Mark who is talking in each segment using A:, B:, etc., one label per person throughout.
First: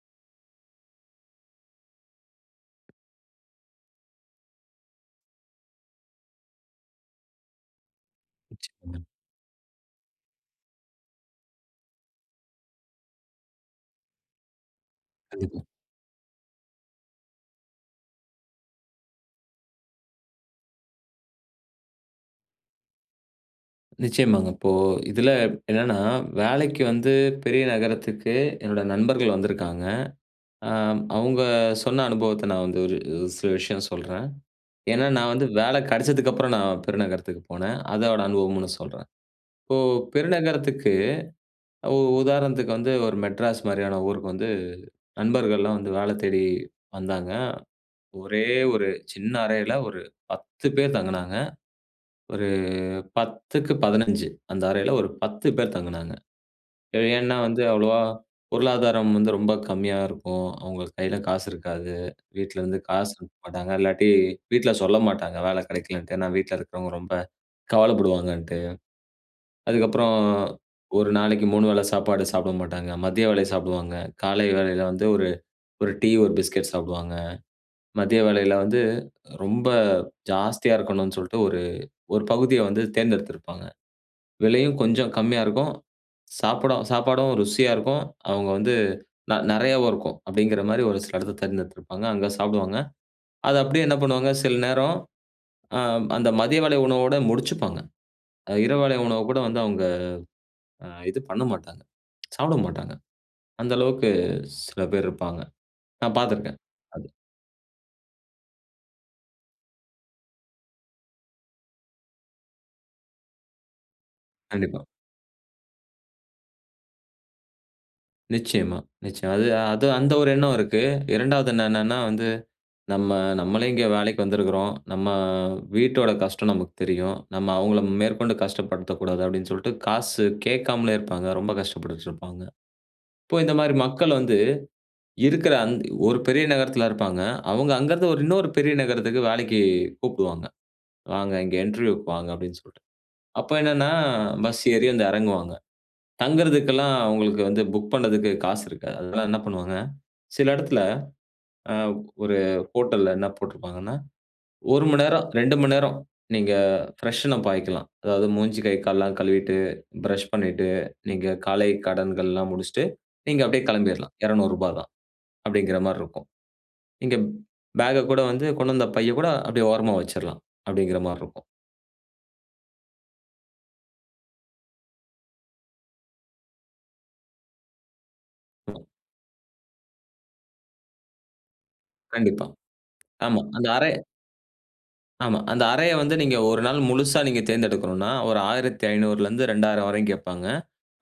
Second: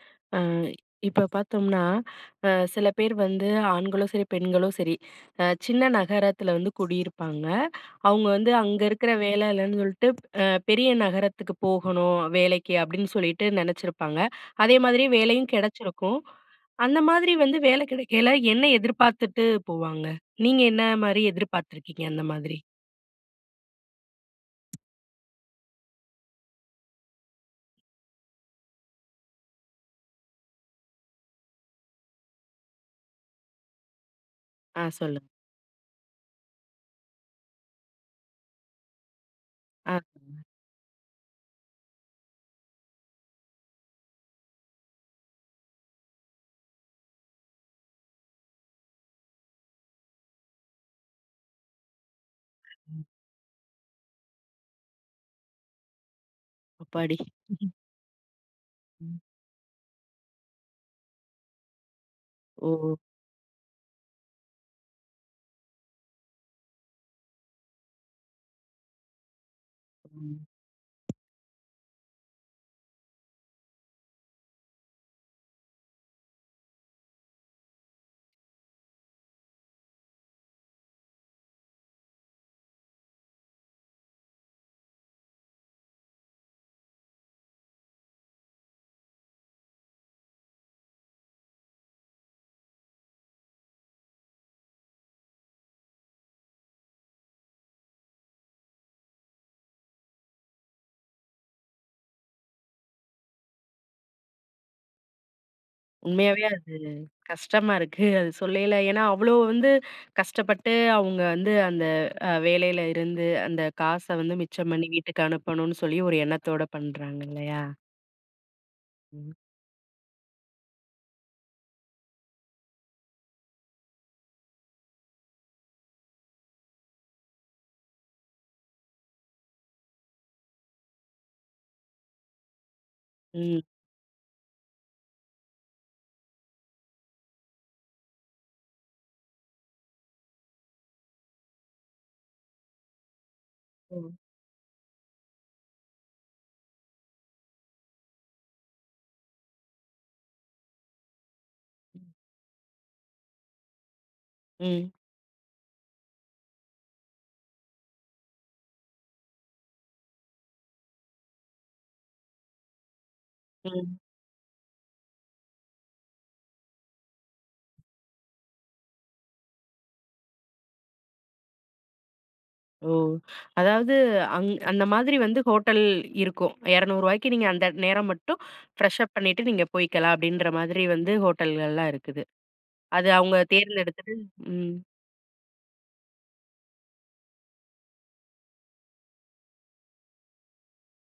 A: அ இப்ப பார்த்தோம்னா, அ சில பேர் வந்து ஆண்களும் சரி, பெண்களும் சரி, அ சின்ன நகரத்துல வந்து குடியிருப்பாங்க. அவங்க வந்து அங்க
B: நிச்சயமா.
A: இருக்குற வேல இல்லன்னு சொல்ட்டு அ பெரிய நகரத்துக்கு போகணும் வேலைக்கு, அப்டின்னு சொல்லிட்டு நெனச்சிருப்பாங்க. அதே மாதிரி வேலையும்
B: கண்டிப்பா.
A: கிடைச்சிருக்கும். அந்த மாதிரி வந்து வேல கெடைக்கைல என்ன எதிர்பார்த்துட்டு போவாங்க? நீங்க என்ன மாரி எதிர்பார்த்துருக்கீங்க, அந்த மாதிரி?
B: நிச்சயமாங்க. இப்போ இதுல என்னன்னா, வேலைக்கு வந்து பெரிய நகரத்துக்கு என்னோட நண்பர்கள் வந்துருக்காங்க. அ அவங்க சொன்ன அனுபவத்த நான் வந்து ஒரு ஒரு சில விஷயம் சொல்றேன்.
A: ஆ.
B: ஏனா,
A: சொல்லு
B: நான் வந்து வேல கிடச்சதுக்கு அப்புறம் நான் பெருநகரத்துக்கு போனே. அதோட அனுபவம்மு நான் சொல்றேன். இப்போ
A: ஆ [unintelligible]
B: பெருநகரத்துக்கு உ உதாரணத்துக்கு வந்து ஒரு மெட்ராஸ் மாரியான ஊருக்கு வந்து நண்பர்கள்லாம் வந்து வேல தேடி வந்தாங்க. ஒரே ஒரு சின்ன அறையில, ஒரு 10 பேர் தங்குனாங்க. ஒரு
A: ம்.
B: 10 க்கு 15 அந்த அறையில ஒரு 10 பேர் தங்குனாங்க. ஏ
A: அப்பாடி!
B: ஏனா, வந்து அவ்ளோவா பொருளாதாரம்
A: ம்.
B: வந்து ரொம்ப கம்மியா இருக்கும். அவங்க கையில காசு இருக்காது. வீட்ல இருந்து
A: ஒஹோ.
B: காசு அனுப்ப மாட்டாங்க. இல்லாட்டி வீட்ல சொல்ல மாட்டாங்க, வேல கிடைக்கலன்ட்டு. ஏனா, வீட்ல இருக்கிறவங்க ரொம்ப கவலைப்படுவாங்கன்ட்டு. அதுக்கப்புறம்
A: ம்
B: ஒரு நாளைக்கு 3 வேள சாப்பாடு சாப்ட மாட்டாங்க. மதிய வேளை சாப்டுவாங்க. காலை வேளையில வந்து ஒரு ஒரு டீ, ஒரு பிஸ்கட் சாப்டுவாங்க. மதிய வேளையில வந்து ரொம்ப ஜாஸ்தியா இருக்கணும்னு சொல்ட்டு ஒரு ஒரு பகுதிய வந்து தேர்ந்தெடுத்திருப்பாங்க. விலையும் கொஞ்சம் கம்மியா இருக்கும். சாப்டும் சாப்பாடும் ருசியா இருக்கும். அவங்க வந்து ந நெறையாவும் இருக்கும். அப்டிங்கிற மாரி ஒரு சில இடத்த தேர்ந்தெடுத்திருப்பாங்க. அங்க சாப்டுவாங்க. அத அப்டியே என்ன பண்ணுவாங்க? சில நேரம் ஆ. அந்த மதிய வேளை உணவோட முடிச்சுப்பாங்க. இரவுவேளை உணவு கூட வந்து அவங்க அ இது பண்ண மாட்டாங்க. சாப்ட மாட்டாங்க. அந்த அளவுக்கு சில பேர் இருப்பாங்க. நான்
A: உண்மையாவே
B: பார்த்திருக்கேன்.
A: அது
B: அது.
A: கஷ்டமா இருக்கு அது சொல்லையில. ஏனா, அவ்ளோ வந்து கஷ்டப்பட்டு அவங்க வந்து, அந்த அ வேலையில இருந்து, அந்த காச வந்து மிச்சம்
B: கண்டிப்பா.
A: பண்ணி வீட்டுக்கு அனுப்பணும்னு சொல்லி ஒரு எண்ணத்தோட பண்றாங்க இல்லையா?
B: நிச்சியமா,
A: ம்.
B: நிச்சியமா. அது அது அந்த ஒரு எண்ணம் இருக்கு. 2வது என்னன்னா வந்து, "நம்ம நம்மளே இங்கே வேலைக்கு வந்துருக்குறோம். நம்ம வீட்டோட கஷ்டம் நமக்கு தெரியும். நம்ம அவுங்கள மேற்கொண்டு கஷ்டப்படுத்த கூடாது." அப்டின்னு சொல்ட்டு, காசு கேக்காமலே இருப்பாங்க. ரொம்ப கஷ்டப்பட்டுட்டுருப்பாங்க. இப்போ இந்த
A: ம்.
B: மாரி மக்கள் வந்து, இருக்குற அந் ஒரு பெரிய நகரத்துல இருப்பாங்க. அவங்க அங்கருந்து ஒரு இன்னொரு பெரிய நகரத்துக்கு வேலைக்கு கூப்டுவாங்க, “வாங்க இங்க இன்டர்வியூக்கு வாங்க” அப்டின்னு சொல்ட்டு. அப்ப என்னன்னா,
A: ம்.
B: பஸ் ஏறி வந்து இறங்குவாங்க. தங்குறதுக்கெல்லாம் அவுங்களுக்கு வந்து புக் பண்ணதுக்கு காசு இருக்காது. அது தான் என்ன பண்ணுவாங்க, சில இடத்துல அ
A: ம்.
B: ஒரு ஹோட்டல்ல என்ன போட்ருப்பாங்கன்னா, 1
A: ம்.
B: மணி நேரம், 2 மணி நேரம் நீங்க பிரஷ்ன் அப் பாய்க்கலாம். அதாவது, மூஞ்சி, கை, கால்லாம் கழுவிட்டு, பிரஷ் பண்ணிட்டு, நீங்க காலை கடன்கள்லாம் முடிச்ட்டு, நீங்க அப்டியே
A: ம்.
B: கிளம்பிர்லாம். ரூ.200. அப்டிங்கிற மார்ருக்கும். நீங்க பேக கூட வந்து கொண்டு வந்த பைய கூட அப்டியே ஓரமா வச்சிரலாம் அப்டிங்கிற மார்ருக்கும்.
A: ஓ அதாவது, அங் அந்த மாதிரி வந்து ஹோட்டல் இருக்கும். ரூ.200 நீங்க அந்த நேரம் மட்டும்
B: [unintelligible]
A: ஃப்ரெஷ் அப் பண்ணிட்டு நீங்க போயிக்கலாம், அப்டின்ற மாதிரி வந்து ஹோட்டல்கள்லாம் இருக்குது.
B: கண்டிப்பா,
A: அது அவுங்க
B: ஆமா. அந்த அறை
A: தேர்ந்தெடுத்துட்டு ம்.
B: ஆமா. அந்த அறைய வந்து நீங்க ஒரு நாள் முழுசா நீங்க தேர்ந்தெடுக்கணுன்னா, ஒரு 1500ல இருந்து 2000 வரையும் கேட்பாங்க.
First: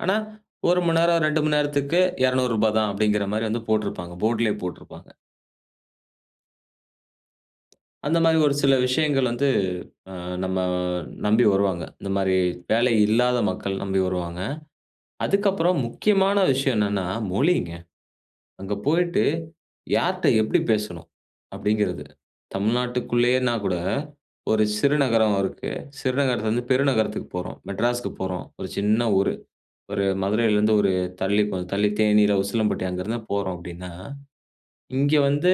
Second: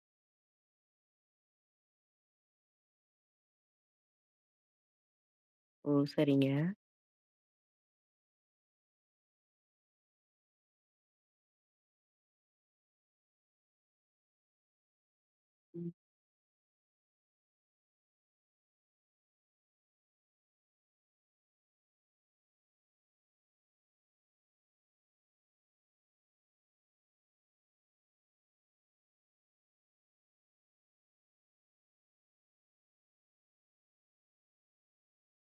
B: ஆனா 1 மணி நேரம், 2 மணி நேரத்துக்கு 200 ரூபா தான் அப்டிங்கிறமாரி வந்து போட்டுருப்பாங்க போர்ட்லயே போட்டுருப்பாங்க.
A: ஓ! சரிங்க.
B: அந்தமாரி ஒரு சில விஷயங்கள் வந்து அ நம்ம நம்பி வருவாங்க. இந்தமாரி வேலை இல்லாத மக்கள் நம்பி வருவாங்க. அதுக்கப்புறம்
A: ம்.
B: முக்கியமான விஷயம் என்னன்னா, மொழிங்க. அங்க போயிட்டு, யார்ட்ட எப்டி பேசணும்? அப்டிங்கிறது. தமிழ்நாட்டுக்குள்ளேயேன்னா கூட 1 சிறு நகரம் இருக்கு. சிறு நகரத்தில இருந்து பெரு நகரத்துக்கு போறோம். மெட்ராஸ்க்கு போறோம். 1 சின்ன ஊரு. ஒரு மதுரையில இருந்து ஒரு தள்ளி கொஞ்சம் தள்ளி தேனீ இல்ல உசிலம்பட்டி அங்கருந்துதான் போறோம் அப்டின்னா, இங்க வந்து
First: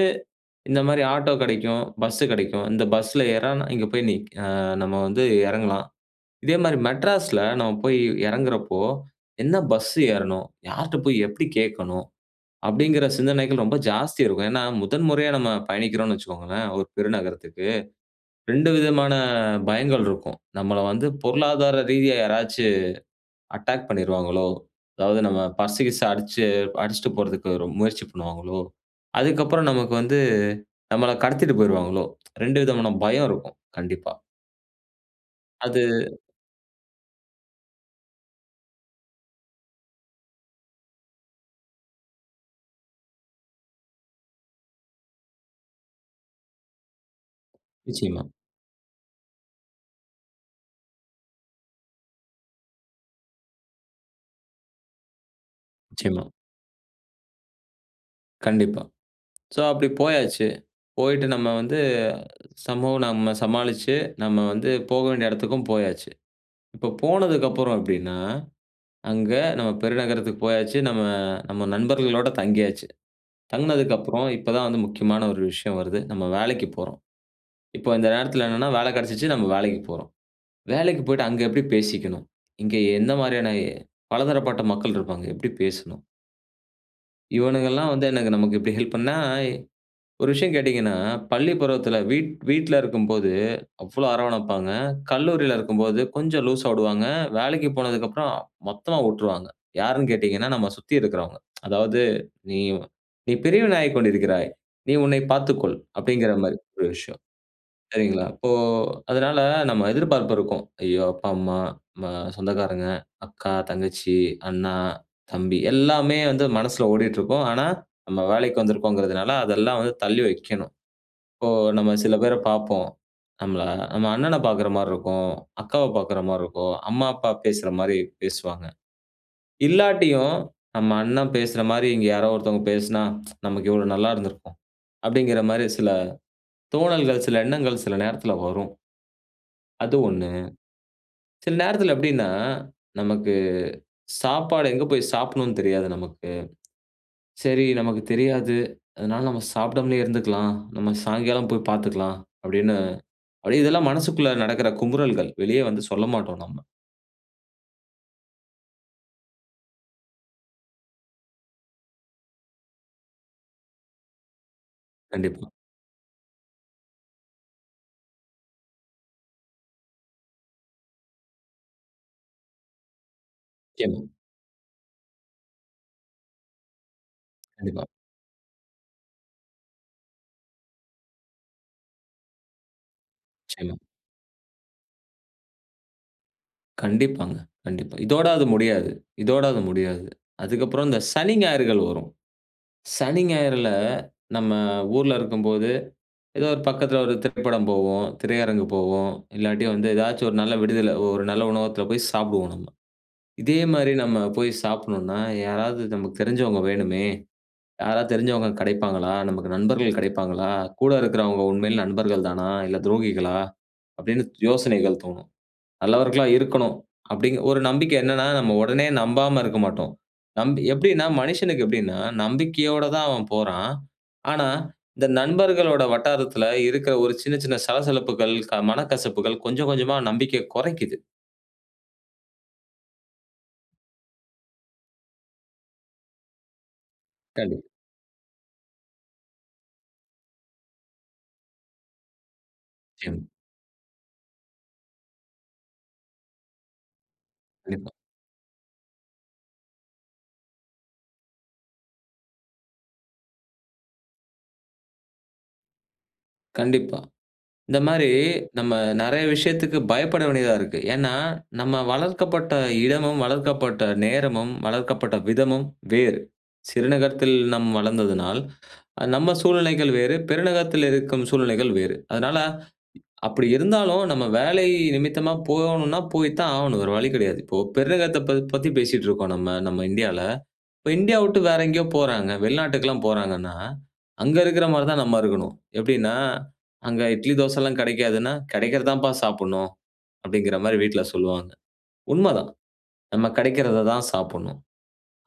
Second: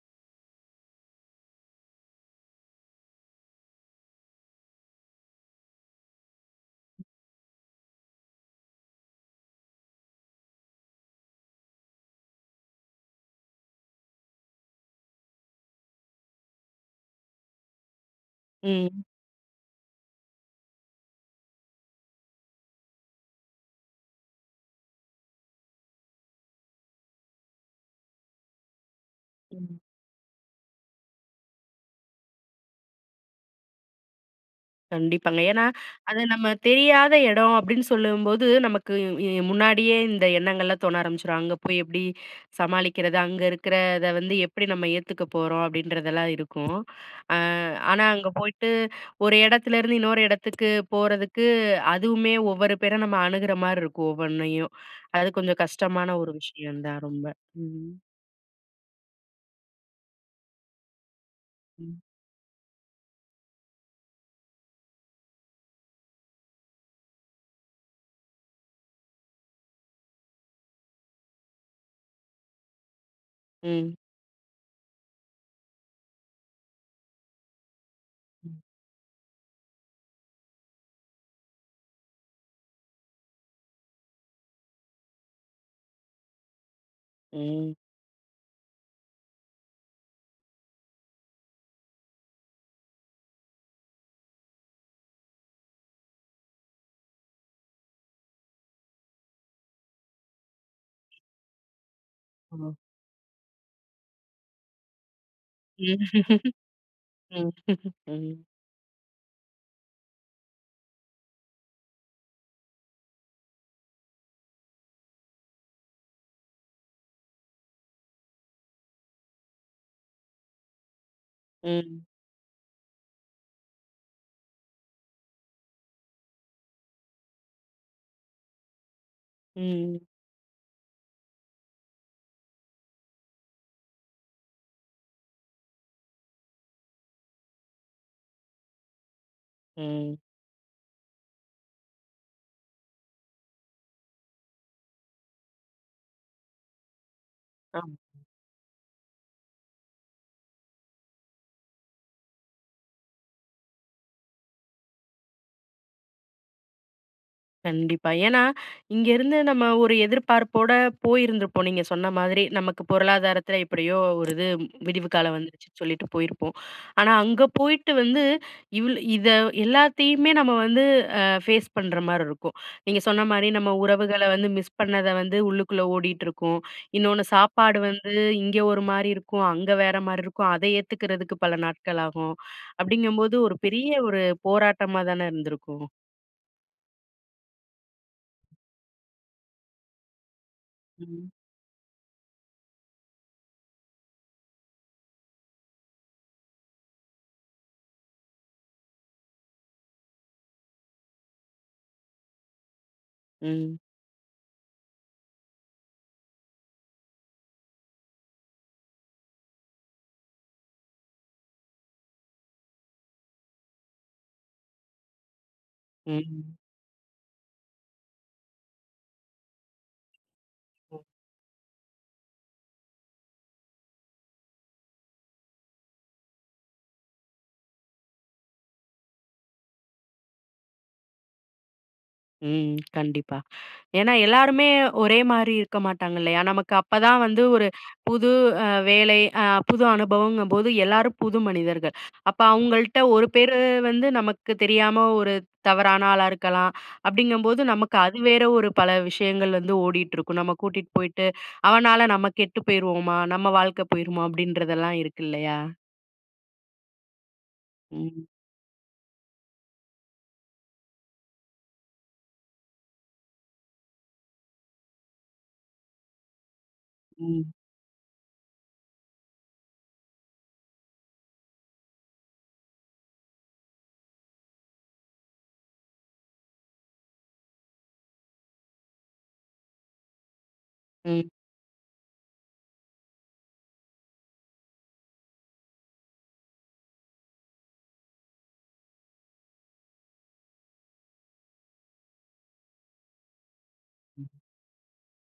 B: இந்தமாரி ஆட்டோ கடைக்கும். பஸ் கடைக்கும். இந்த பஸ்ல ஏறுனா இங்க போய் நிக் அ நம்ம வந்து எறங்கலாம். இதே மாரி மெட்ராஸ்ல நம்ம போய் எறங்குறப்போ, என்ன பஸ் ஏறணும்? யார்ட்ட போய் எப்டி கேட்கணும்? அப்டிங்கற சிந்தனைகள் ரொம்ப ஜாஸ்தி இருக்கும். ஏன்னா, முதன் முறையா நம்ம பயணிக்கிறோன்னு வச்சுக்கோங்களேன்! ஒரு பெரு நகரத்துக்கு. 2
A: ம்.
B: விதமான பயங்கள் இருக்கும். நம்மள வந்து பொருளாதார ரீதியா யாராச்சும் அட்டாக் பண்ணிருவாங்களோ! அதாவது நம்ம பர்ஸ் கீஸ்ஸூ அடிச்சு அடிச்சுட்டு போறதுக்கு ரொ முயற்சி பண்ணுவாங்களோ! அதுக்கு அப்புறம்
A: ம்.
B: நமக்கு வந்து நம்மள கடத்திட்டு போயிருவாங்களோ! ரெண்டு விதமான பயம் இருக்கும். கண்டிப்பா
A: கண்டிப்பாங்க. ஏன்னா,
B: அது.
A: அது நம்ம தெரியாத இடம் அப்படின்னு சொல்லும்போது நமக்கு இ முன்னாடியே இந்த எண்ணங்கள்லாம் தோண ஆரம்பிச்சுரும். அங்க போய் எப்படி சமாளிக்கிறது? அங்க இருக்கிறத வந்து எப்படி நம்ம ஏத்துக்க போறோம் அப்படின்றதெல்லாம் இருக்கும். அ ஆனா,
B: நிச்சயமா.
A: அங்க போயிட்டு, ஒரு இடத்துலேருந்து இன்னொரு இடத்துக்கு போறதுக்கு அதுவுமே ஒவ்வொரு பேர நம்ம அணுகிற மாரி இருக்கும், ஒவ்வொண்ணையும். அது கொஞ்சம் கஷ்டமான
B: நிச்சயமா.
A: ஒரு விஷயம் தான் ரொம்ப. ம்.
B: கண்டிப்பா. ஸோ அப்படி போயாச்சு. போயிட்டு நம்ம வந்து,
A: ம்.
B: சமூகம் நம்ம சமாளிச்சு, நம்ம வந்து போக வேண்டிய இடத்துக்கும் போயாச்சு. இப்போ போனதுக்கப்புறம் எப்படின்னா? அங்க நம்ம பெருநகரத்துக்கு போயாச்சு. நம்ம நம்ம, நண்பர்களோடு தங்கியாச்சு.
A: ம்.
B: தங்குனதுக்கப்புறம், இப்ப தான் வந்து முக்கியமான ஒரு விஷயம் வருது. நம்ம வேலைக்குப் போறோம்! இப்ப இந்த நேரத்தில
A: ம்.
B: என்னன்ன வேலை கிடைச்சிச்சு, நம்ம வேலைக்குப் போறோம். வேலைக்கு போய்ட்டு அங்க எப்படி பேசிக்கணும்? இங்கே எந்த மாதிரியான, பலதரப்பட்ட மக்கள் இருப்பாங்க, எப்படி பேசணும்?
A: ம்.
B: இவனுங்கெல்லாம் வந்து எனக்கு நமக்கு இப்படி ஹெல்ப் பண்ணா, ஒரு விஷயம் கேட்டீங்கன்னா, பள்ளி பருவத்தில வீட் வீட்டில இருக்கும்போது அவ்வளவு அரவணைப்பாங்க. கல்லூரில இருக்கும்போது கொஞ்சம் லூஸ்ஸா விடுவாங்க. வேலைக்கு போனதுக்கு அப்புறம் மொத்தமா விட்டுருவாங்க. யார்ன்னு கேட்டீங்கன்னா, நம்ம சுத்தி இருக்கிறவங்க. அதாவது நீ
A: அ.
B: "நீ பெரியவனாகிக் கொண்டிருக்கிறாய். நீ உன்னை பார்த்துக்கொள்" அப்படிங்கிற
A: ம்,
B: மாரி ஒரு விஷயம். சரிங்களா.
A: ம்.
B: இப்போ அதனால நம்ம எதிர்பார்ப்பு இருக்கும். ஐயோ அப்பா, அம்மா ம சொந்தக்காரங்க, அக்கா, தங்கச்சி, அண்ணா, தம்பி எல்லாமே வந்து மனசுல ஓடிட்டுருக்கும். ஆனா, நம்ம வேலைக்கு வந்திருக்கோம்ங்கிறதுனால அதெல்லாம் வந்து தள்ளி வைக்கணும். இப்போ நம்ம
A: ம்.
B: சில பேர பார்ப்போம். நம்மள நம்ம அண்ணனப் பார்க்கிற மாரி இருக்கும், அக்காவ பார்க்கிற மாரி இருக்கும். அம்மா, அப்பா பேசுற மாரி, பேசுவாங்க.
A: ம்.
B: இல்லாட்டியும் நம்ம அண்ணன் பேசுற மாரி இங்க யாரோ ஒருத்தவங்க பேசினா, நமக்கு எவ்ளோ நல்லா இருந்திருக்கும். அப்படிங்கிற மாரி சில தோணல்கள், சில எண்ணங்கள், சில நேரத்துல வரும். அது
A: ம்.
B: 1 சில நேரத்தில எப்படின்னா, நமக்கு, சாப்பாடு எங்க போய் சாப்பிடனும்ன்னு தெரியாது நமக்கு. சரி
A: அ.
B: நமக்கு தெரியாது. அதனால நாம சாப்பிடாமலே இருந்துக்கலாம். நம்ம சாயங்காலம் போய் பார்த்துக்கலாம். அப்படின்னு அப்படியே இதெல்லாம் மனசுக்குள்ளே நடக்கிற குமுறல்கள். வெளிய வந்து சொல்லமாட்டோம் நம்ம.
A: கண்டிப்பா. ஏனா, இங்கேருந்து நம்ம ஒரு எதிர்பார்ப்போட போயிருந்துருப்போம், நீங்க சொன்ன மாதிரி. நமக்கு பொருளாதாரத்துல எப்டியோ ஒரு இது விடிவு காலம்
B: கண்டிப்பா.
A: வந்துடுச்சுன்னு சொல்லிட்டு போயிருப்போம். ஆனா, அங்க போயிட்டு வந்து இவ்ளு இத எல்லாத்தையுமே நம்ம வந்து அ ஃபேஸ் பண்ற மாரி இருக்கும். நீங்க சொன்ன மாரி நம்ம
B: நிச்சயமா.
A: உறவுகள வந்து மிஸ் பண்ணத வந்து உள்ளுக்குள்ள ஓடிட்டுருக்கும். இன்னொன்னு சாப்பாடு
B: கண்டிப்பா.
A: வந்து இங்க ஒரு மாரி இருக்கும். அங்க வேற மாரி இருக்கும். அத ஏத்துக்கறதுக்கு பல நாட்கள் ஆகும். அப்டிங்கும்போது, ஒரு
B: நிச்சயமா.
A: பெரிய ஒரு போராட்டமா தான இருந்திருக்கும்.
B: கண்டிப்பாங்க, கண்டிப்பா. இதோட அது முடியாது. இதோட அது முடியாது. அதுக்கப்புறம் இந்த
A: ம்.
B: சனி, ஞாயிறுகள் வரும். சனி, ஞாயிறுல நம்ம ஊர்ல இருக்கும்போது, ஏதோ ஒரு பக்கத்துல ஒரு திரைப்படம் போவோம், திரையரங்கு போவோம். இல்லாட்டி வந்து ஏதாச்சும் ஒரு நல்ல விடுதியில ஒரு நல்ல உணவகத்துல போய் சாப்டுவோம் நம்ம. இதே
A: ம்.
B: மாரி நம்ம போய் சாப்டணுனா, 'யாராவது நமக்கு தெரிஞ்சவங்க வேணுமே. யாராவது தெரிஞ்சவங்க கிடைப்பாங்களா நமக்கு நண்பர்கள் கிடைப்பாங்களா, கூட இருக்கிறவங்க உண்மையில நண்பர்கள் தானா இல்ல, துரோகிகளா?' அப்டின்னு யோசனைகள் தோணும். நல்லவர்களா
A: ம்.
B: இருக்கணும் அப்டிங்கிற, ஒரு நம்பிக்கை. என்னனா, நம்ம உடனே நம்பாம இருக்க மாட்டோம். நம்பி
A: ஓ!
B: எப்டின்னா மனிஷனுக்கு எப்டின்னா நம்பிக்கையோட தான் அவன் போறான். ஆனா, இந்த நண்பர்களோட வட்டாரத்துல இருக்கிற ஒரு சின்ன சின்ன சலசலப்புகள், மனக்கசப்புகள் கொஞ்சம் கொஞ்சமா நம்பிக்கைய குறைக்கிது.
A: ம். கண்டிப்பா. ஏன்னா எல்லாருமே ஒரே மாரி இருக்க மாட்டாங்க இல்லையா? நமக்கு அப்பதான் வந்து
B: கண்டிப்
A: ஒரு புது அ வேலை, அ புது அனுபவங்கும்போது எல்லாரும் புது மனிதர்கள். அப்ப அவங்கள்ட்ட
B: நிச்சயமா.
A: ஒரு பேரு வந்து நமக்கு தெரியாம ஒரு தவறான ஆளா இருக்கலாம். அப்டிங்கும்போது
B: கண்டிப்பா.
A: நமக்கு அது வேற ஒரு பல விஷயங்கள் வந்து ஓடிட்டுருக்கும். நம்ம கூட்டிட்டு போயிட்டு அவனால நம்ம கெட்டு போயிருவமா? நம்ம வாழ்க்கை போயிருமா? அப்டின்றதெல்லாம் இருக்கு இல்லையா?
B: கண்டிப்பா. இந்த மாரி
A: ம்.
B: நம்ம நெறைய விஷயத்துக்கு பயப்பட வேண்டியதா இருக்கு. ஏன்னா நம்ம வளர்க்கப்பட்ட இடமும், வளர்க்கப்பட்ட நேரமும், வளர்க்கப்பட்ட விதமும் வேறு. சிறுநகரத்தில்
A: ம்.
B: நம் வளர்ந்ததுனால், நம்ம சூழ்நிலைகள் வேறு, பெருநகரத்தில் இருக்கும் சூழ்நிலைகள் வேறு. அதனால அப்படி இருந்தாலும் நம்ம வேலை நிமித்தமா போகணும்னா, போய் தான் ஆகணும் வேற வழி கிடையாது. இப்போ பெருநகத்த பத்தி பேசிட்டு இருக்கோம் நம்ம நம்ம இந்தியால. இப்போ இந்தியாவ
A: ம்.
B: விட்டு வேற எங்கேயோ போறாங்க. வெளிநாட்டுக்கெல்லாம் போறாங்கன்னா, அங்க இருக்கிற மாதிரி தான் நம்ம இருக்கணும். எப்டின்னா, அங்க இட்லி தோசை எல்லாம் கெடைக்காதுன்னா, "கெடைக்கிறது தான்ப்பா சாப்பிடணும்." அப்டிங்கிற மாதிரி வீட்ல சொல்வாங்க. உண்மதான். நம்ம கெடைக்கிறத தான்
A: ம்.
B: சாப்பிடணும்.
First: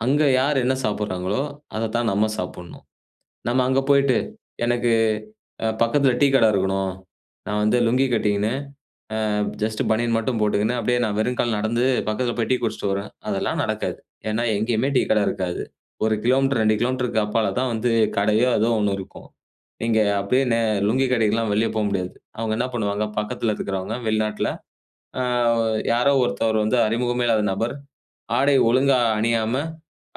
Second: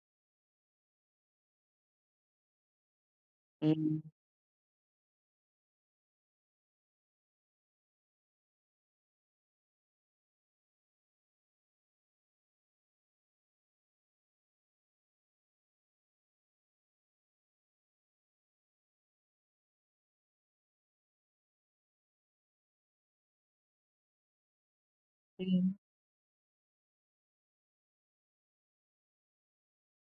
B: அங்க யார் என்ன சாப்பிடுறாங்களோ, அத தான் நம்ம சாப்டணும். நம்ம அங்க
A: ம்.
B: போயிட்டு, எனக்கு அ பக்கத்தில டீ கட இருக்கணும். நான் வந்து லுங்கி கட்டிக்கின்னு, அ ஜஸ்ட் பனியன் மட்டும் போட்டுகின்னு, அப்டியே நான் வெறும் கால்ல நடந்து, பக்கத்தில போய் டீ குடிச்சிட்டு வரேன் அதெல்லாம் நடக்காது. ஏன்னா, எங்கேயுமே டீ கட இருக்காது 1 கிலோமீட்டர், 2 கிலோமீட்டருக்கு அப்பால தான் வந்து கடையோ ஏதோ ஒண்ணு இருக்கும். இங்க அப்டியே நே லுங்கி கட்டிக்கிட்டுலாம் வெளிய போ முடியாது. அவங்க என்ன பண்ணுவாங்க? பக்கத்தில இருக்கிறவங்க வெளிநாட்டில. "ஆ
A: ம்.
B: யாரோ ஒருத்தவர் வந்து அறிமுகமே இல்லாத நபர், ஆடை ஒழுங்கா அணியாம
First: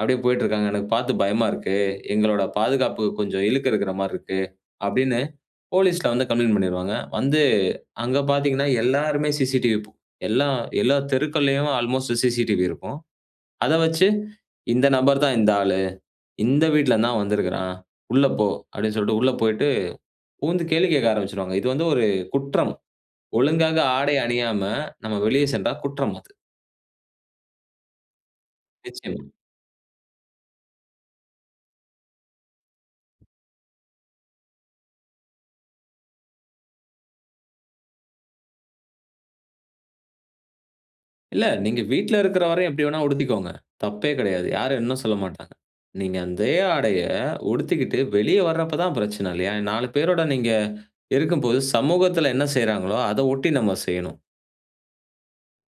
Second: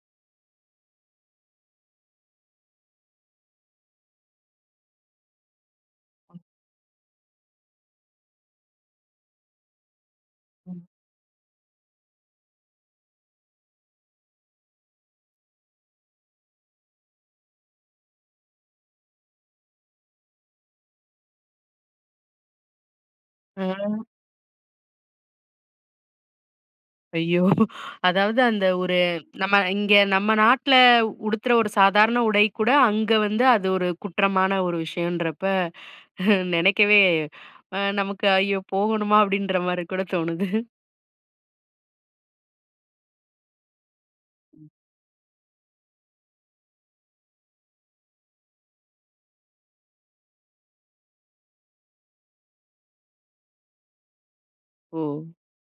B: அப்டியே போய்ட்டு இருக்காங்க. எனக்கு பார்த்து பயமா இருக்கு. எங்களோட பாதுகாப்புக்கு கொஞ்சம் இழுக்கு இருக்குற மாரி இருக்கு." அப்டின்னு போலீஸ்ல வந்து கம்ப்ளெயிண்ட் பண்ணிடுவாங்க. வந்து அங்கே பார்த்தீங்கன்னா, எல்லாருமே சிசிடிவி எல்லாம்
A: ம்.
B: எல்லா தெருக்கள்லயும் அல்மோஸ்ட் சிசிடிவி இருக்கும். அத வச்சு இந்த நபர் தான் இந்த ஆளு. இந்த வீட்டல இருந்துதான் வந்திருக்குறான். "உள்ள போ" அப்டின்னு சொல்ட்டு உள்ள போயிட்டு புகுந்து கேள்வி கேட்க ஆரம்பிச்சுடுவாங்க. இது வந்து ஒரு குற்றம். ஒழுங்காக
A: அ.
B: ஆடை அணியாம நம்ம வெளிய சென்றா குற்றம் அது.
A: ஐயோ! அதாவது அந்த ஒரு
B: நிச்சயமா.
A: நம்ம இங்க நம்ம நாட்ல உடுத்துற ஒரு சாதாரண உடை கூட, அங்க வந்து அது ஒரு குற்றமான ஒரு விஷயம்ன்றப்ப நெனைக்கவே நமக்கு ஐயோ! போகணுமா? அப்டின்ற மாரி கூட தோணுது.
B: இல்ல. நீங்க வீட்ல இருக்குற வரயும் எப்டிவேணா உடுத்திக்கோங்க. தப்பே கெடையாது,
A: ம்.
B: யாரும் என்ன சொல்ல மாட்டாங்க. நீங்க அந்தே ஆடைய உடுத்திக்கிட்டு வெளிய வரப்ப தான் பிரச்சன இல்லயா? நாலு பேரோட நீங்க இருக்கும்போது, சமூகத்துல என்ன செய்றாங்களோ, அத ஒட்டி நம்ம செய்யணும்.
A: ஓ!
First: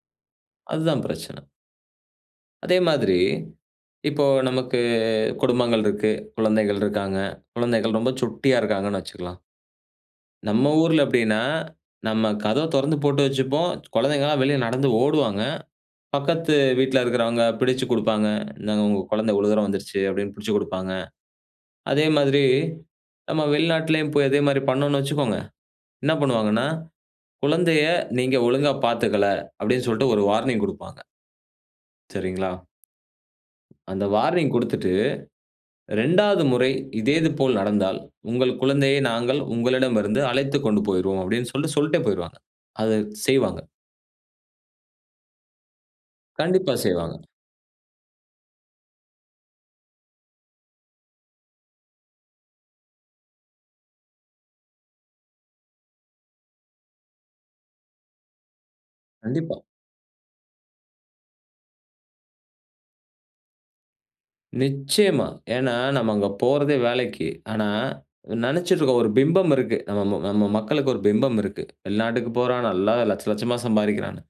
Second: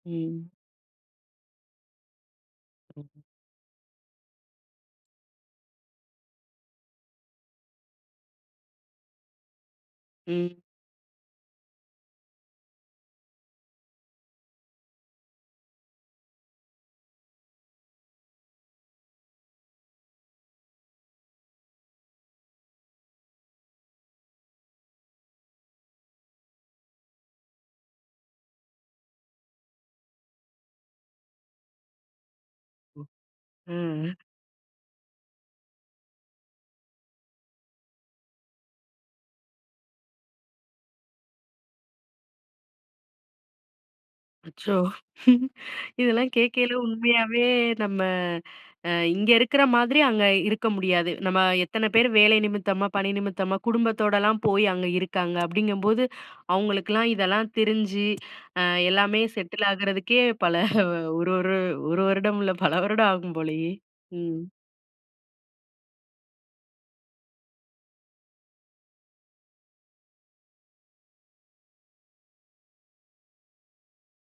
A: ம்.
B: அதுதான் பிரச்சன. அதே மாதிரி இப்போ நமக்கு, குடும்பங்கள் இருக்கு, குழந்தைகள் இருக்காங்க, குழந்தைகள் ரொம்ப சுட்டியா இருக்காங்கன்னு வச்சுக்கலாம்.
A: ம்.
B: நம்ம ஊர்ல எப்டினா, நம்ம கதவ திறந்து போட்டு வைச்சுப்போம். குழந்தைகள்லாம் வெளிய நடந்து, ஓடுவாங்க. பக்கத்து வீட்ல இருக்குறவங்க பிடிச்சுக் கொடுப்பாங்க. "இந்தாங்க உங்க குழந்த இவ்வளோ தூரம் வந்துருச்சு," அப்டினு பிடிச்சுக் குடுப்பாங்க. அதே மாதிரி, நம்ம வெளிநாட்டிலையும் போய் அதே மாரி பண்ணோம்னு வச்சுக்கோங்க, என்ன பண்ணுவாங்கன்னா, "குழந்தைய நீங்க ஒழுங்கா பாத்துக்கல" அப்டின்னு சொல்ட்டு ஒரு வார்னிங் குடுப்பாங்க. சரிங்களா?
A: ம்.
B: அந்த
A: ம்.
B: வார்னிங் கொடுத்துட்டு, "2ஆவது முறை இதேது போல் நடந்தால், உங்கள் குழந்தையை நாங்கள் உங்களிடமிருந்து அழைத்துக் கொண்டு போயிருவோம்" அப்டின்னு சொல்ட்டு சொல்ட்டே போயிருவாங்க. அது செய்வாங்க.
A: அச்சோ! இதெல்லாம் கேக்கயில
B: கண்டிப்பா செய்வாங்க.
A: உண்மையாவே நம்ம அ இங்க இருக்கிற மாதிரி அங்க இருக்க முடியாது. நம்ம எத்தன பேரு வேலை நிமித்தமா, பணி நிமித்தமா, குடும்பத்தோடலாம் போயி அங்க இருக்காங்க அப்டிங்கம்போது, அவுங்களுக்கெல்லாம் இதெல்லாம் தெரிஞ்சு, அ எல்லாமே
B: கண்டிப்பா.
A: செட்டில் ஆகுறதுக்கே பல, ஒரு ஒரு ஒரு வருடம் இல்ல, பல வருடம் ஆகும் போலயே! ம்.
B: நிச்சயமா. ஏன்னா நம்ம அங்க போறதே வேலைக்கு. ஆனா, நெனச்சிட்ருக்கோம் ஒரு பிம்பம் இருக்கு. நம்ம ம நம்ம மக்களுக்கு ஒரு பிம்பம் இருக்கு. வெளிநாட்டுக்கு போறான் நல்லா 1,00,000 1,00,000மா சம்பாரிக்கிறான்னு.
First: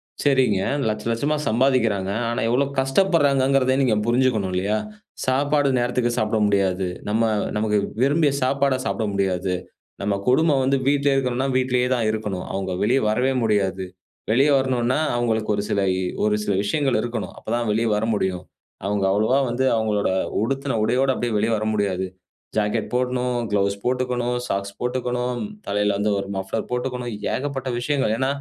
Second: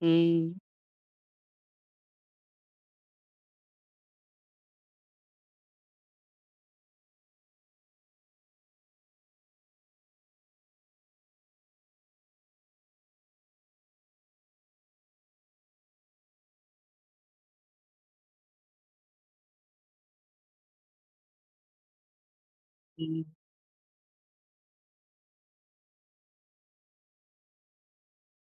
A: ம்.
B: சரிங்க, 1,00,000 1,00,000மா சம்பாதிக்கிறாங்க. ஆனா எவ்ளோ கஷ்டப்பட்றாங்கங்கிறத நீங்க புரிஞ்சுக்கணும் இல்லையா? சாப்பாடு நேரத்துக்கு சாப்ட முடியாது. நம்ம, நமக்கு விரும்பிய சாப்பாட சாப்ட முடியாது. நம்ம கொடும வந்து வீட்ல இருக்கணுன்னா, வீட்லயே தான் இருக்கணும். அவுங்க வெளிய வரவே முடியாது. வெளிய வரணுன்னா, அவுங்களுக்கு ஒரு சில இ ஒரு சில விஷயங்கள் இருக்கணும், அப்பதான் வெளிய வர முடியும். அவுங்க அவ்ளவா வந்து அவுங்களோட உடுத்துன உடையோட அப்டியே வெளிய வர முடியாது. ஜாக்கெட்
A: ம்.
B: போடணும், க்ளவுஸ் போட்டுக்கணும், சாக்ஸ் போட்டுக்கணும், தலைல வந்து ஒரு மஃப்ளர் போட்டுக்காணும், ஏகப்பட்ட விஷயங்கள். ஏன்னா,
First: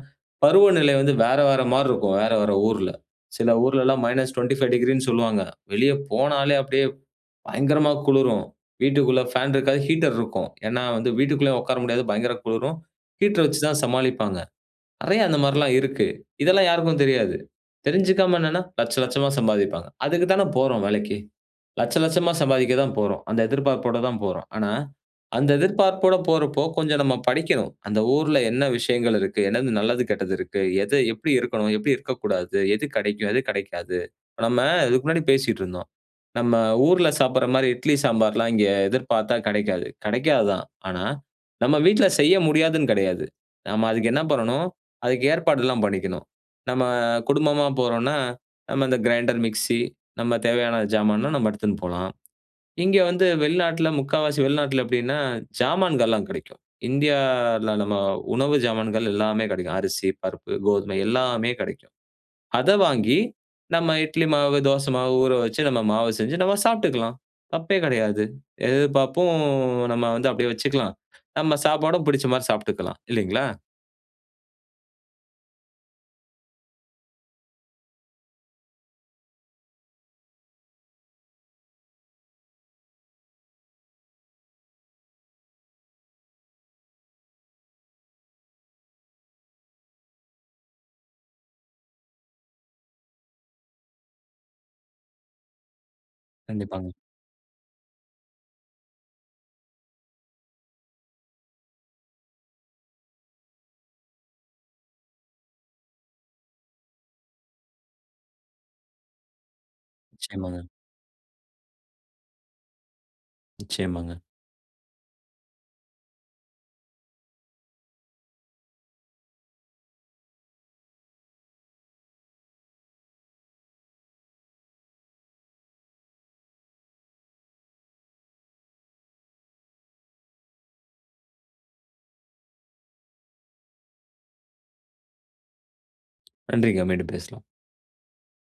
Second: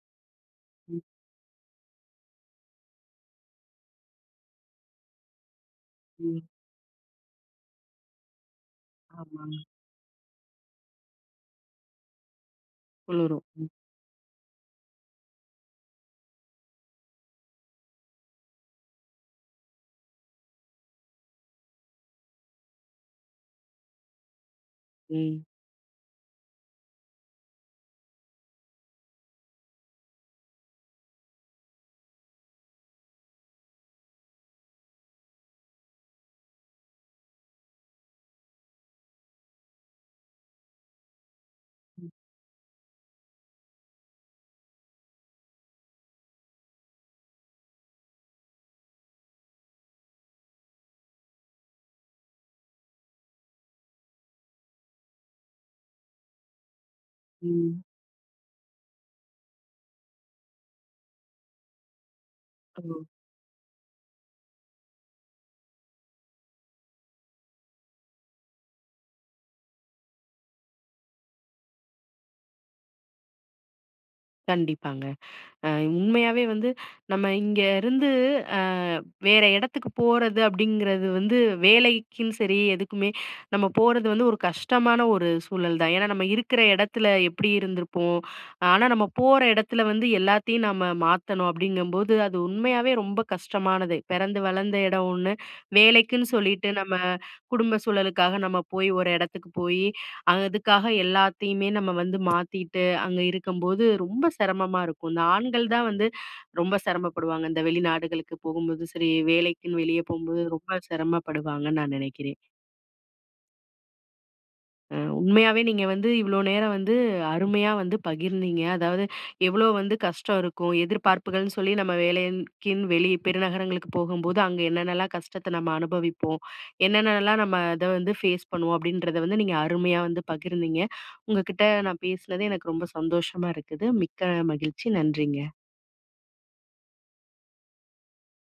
B: பருவநிலை
A: ம்.
B: வந்து வேற வேற மார்ருக்கும். வேற வேற ஊர்ல. சில ஊர்லலாம் எல்லாம் -25°ன்னு சொல்லுவாங்க, வெளிய
A: ம்.
B: போனாலே அப்டியே பயங்கரமா குளுரும். வீட்டுக்குள்ள ஃபேன்
A: ஆமாங்க.
B: இருக்காது, ஹீட்டர் இருக்கும். ஏன்னா வந்து வீட்டுக்குள்ளயும் உக்கார முடியாது, பயங்கரமா குளிரும்
A: குளுரும்,
B: ஹீட்டர் வச்சி
A: ம்.
B: தான் சமாளிப்பாங்க. நெறைய அந்த மாரில்லாம் இருக்கு. இதெல்லாம் யாருக்கும் தெரியாது. தெரிஞ்சுக்காம என்னன்னா, 1,00,000 1,00,000மா சம்பாதிப்பாங்க. அதுக்கு தானே போறோம் வேலைக்கு. 1,00,000 1,00,000மா சம்பாதிக்க தான் போறோம், அந்த எதிர்பார்ப்போட தான் போறோம். ஆனா,
A: ம்.
B: அந்த எதிர்பார்ப்போட போறப்போ கொஞ்சம் நம்ம படிக்கணும். அந்த ஊர்ல என்ன விஷயங்கள் இருக்கு, என்னது நல்லது, கெட்டது இருக்கு, எது எப்டி இருக்கணும், எப்டி இருக்கக்கூடாது, எது கெடைக்கும், எது கெடைக்காது. இப்ப நம்ம இதுக்கு முன்னாடி பேசிட்ருந்தோம். நம்ம ஊர்ல சாப்பிடுற மாரி இட்லி சாம்பார்லாம் இங்கே எதிர்பாத்தா கெடைக்காது. கெடைக்காது தான். ஆனா, நம்ம வீட்ல
A: ம்.
B: செய்ய முடியாதுன்னு கெடையாது. நம்ம அதுக்கு என்ன பண்ணணும், அதுக்கு ஏற்பாடுலாம் பண்ணிக்கணும். நம்ம குடும்பமா போறோன்னா நம்ம இந்த கிரைண்டர், மிக்ஸி நம்ம தேவையான ஜாமான்லாம் நம்ம எடுத்துன் போலாம். இங்க வந்து வெளிநாட்ல முக்காவாசி வெளிநாட்ல எப்டின்னா, ஜாமான்கள்லாம் கிடைக்கும் இண்டியால
A: ம்.
B: நம்ம உணவு ஜாமான்கள் எல்லாமே கெடைக்கும். அரிசி, பருப்பு, கோதுமை எல்லாமே கெடைக்கும். அத
A: ஆமா.
B: வாங்கி, நம்ம இட்லி மாவு, தோச மாவு ஊறவச்சு, நம்ம மாவு செஞ்சு நம்ம சாப்ட்டுக்லாம். தப்பே கெடையாது. எதிர்பாப்பும் நம்ம வந்து அப்டியே வச்சுக்கலாம். நம்ம சாப்பாடும் பிடிச்ச மாரி சாப்ட்டுக்கலாம், இல்லிங்களா?
A: கண்டிப்பாங்க. அ உண்மையாவே வந்து நம்ம இங்கருந்து, அ வேற எடத்துக்கு போறது அப்டிங்கறது வந்து வேலைக்கும் சரி, எதுக்குமே நம்ம போறது வந்து ஒரு கஷ்டமான ஒரு சூழல் தான். ஏனா நம்ம இருக்குற இடத்துல எப்டி இருந்திருப்போம்? ஆனா நம்ம போற இடத்துல வந்து எல்லாத்தையும் நம்ம மாத்தணும் அப்டிங்கம்போது, அது உண்மையாவே ரொம்ப கஷ்டமானது. பெறந்து வளந்த இடம் ஒண்ணு, வேலைக்குன்னு சொல்லிட்டு
B: கண்டிப்பாங்க.
A: நம்ம குடும்ப சூழலுக்காக நம்ம போயி, ஒரு இடத்துக்கு போயி, அதுக்காக எல்லாத்தையுமே நம்ம வந்து மாத்தீட்டு அங்க இருக்கும்போது, ரொம்ப சிரமமா இருக்கும். இந்த ஆண்கள் தான் வந்து ரொம்ப சிரமப்படுவாங்க. இந்த வெளிநாடுகளுக்கு போகும்போது சரி, வேலைக்குன்னு வெளியே போகும்போது
B: நிச்சயமாங்க.
A: ரொம்ப சிரமப்படுவாங்கன்னு நான் நெனைக்கிறேன்.
B: நிச்சயமாங்க.
A: அ, உண்மையாவே நீங்க வந்து இவ்ளோ நேரம் வந்து, அருமையா வந்து பகிர்ந்தீங்க. அதாவது எவ்ளோ வந்து கஷ்டம் இருக்கும்? எதிர்பார்ப்புகள்னு சொல்லி நம்ம வேலைக்குன்னு, வெளிய பெருநகரங்களுக்கு போகும்போது அங்க என்னென்னலாம் கஷ்டத்த நம்ம அனுபவிப்போம்? என்னென்னலாம் நம்ம அத வந்து ஃபேஸ் பண்ணுவோம்? அப்டின்றத வந்து நீங்க அருமையா வந்து பகிர்ந்தீங்க. உங்க கிட்ட நான் பேசுனது எனக்கு ரொம்ப சந்தோஷமா இருக்குது, மிக்க மகிழ்ச்சி. நன்றிங்க.
B: நன்றிங்க. மீண்டும் பேசலாம்.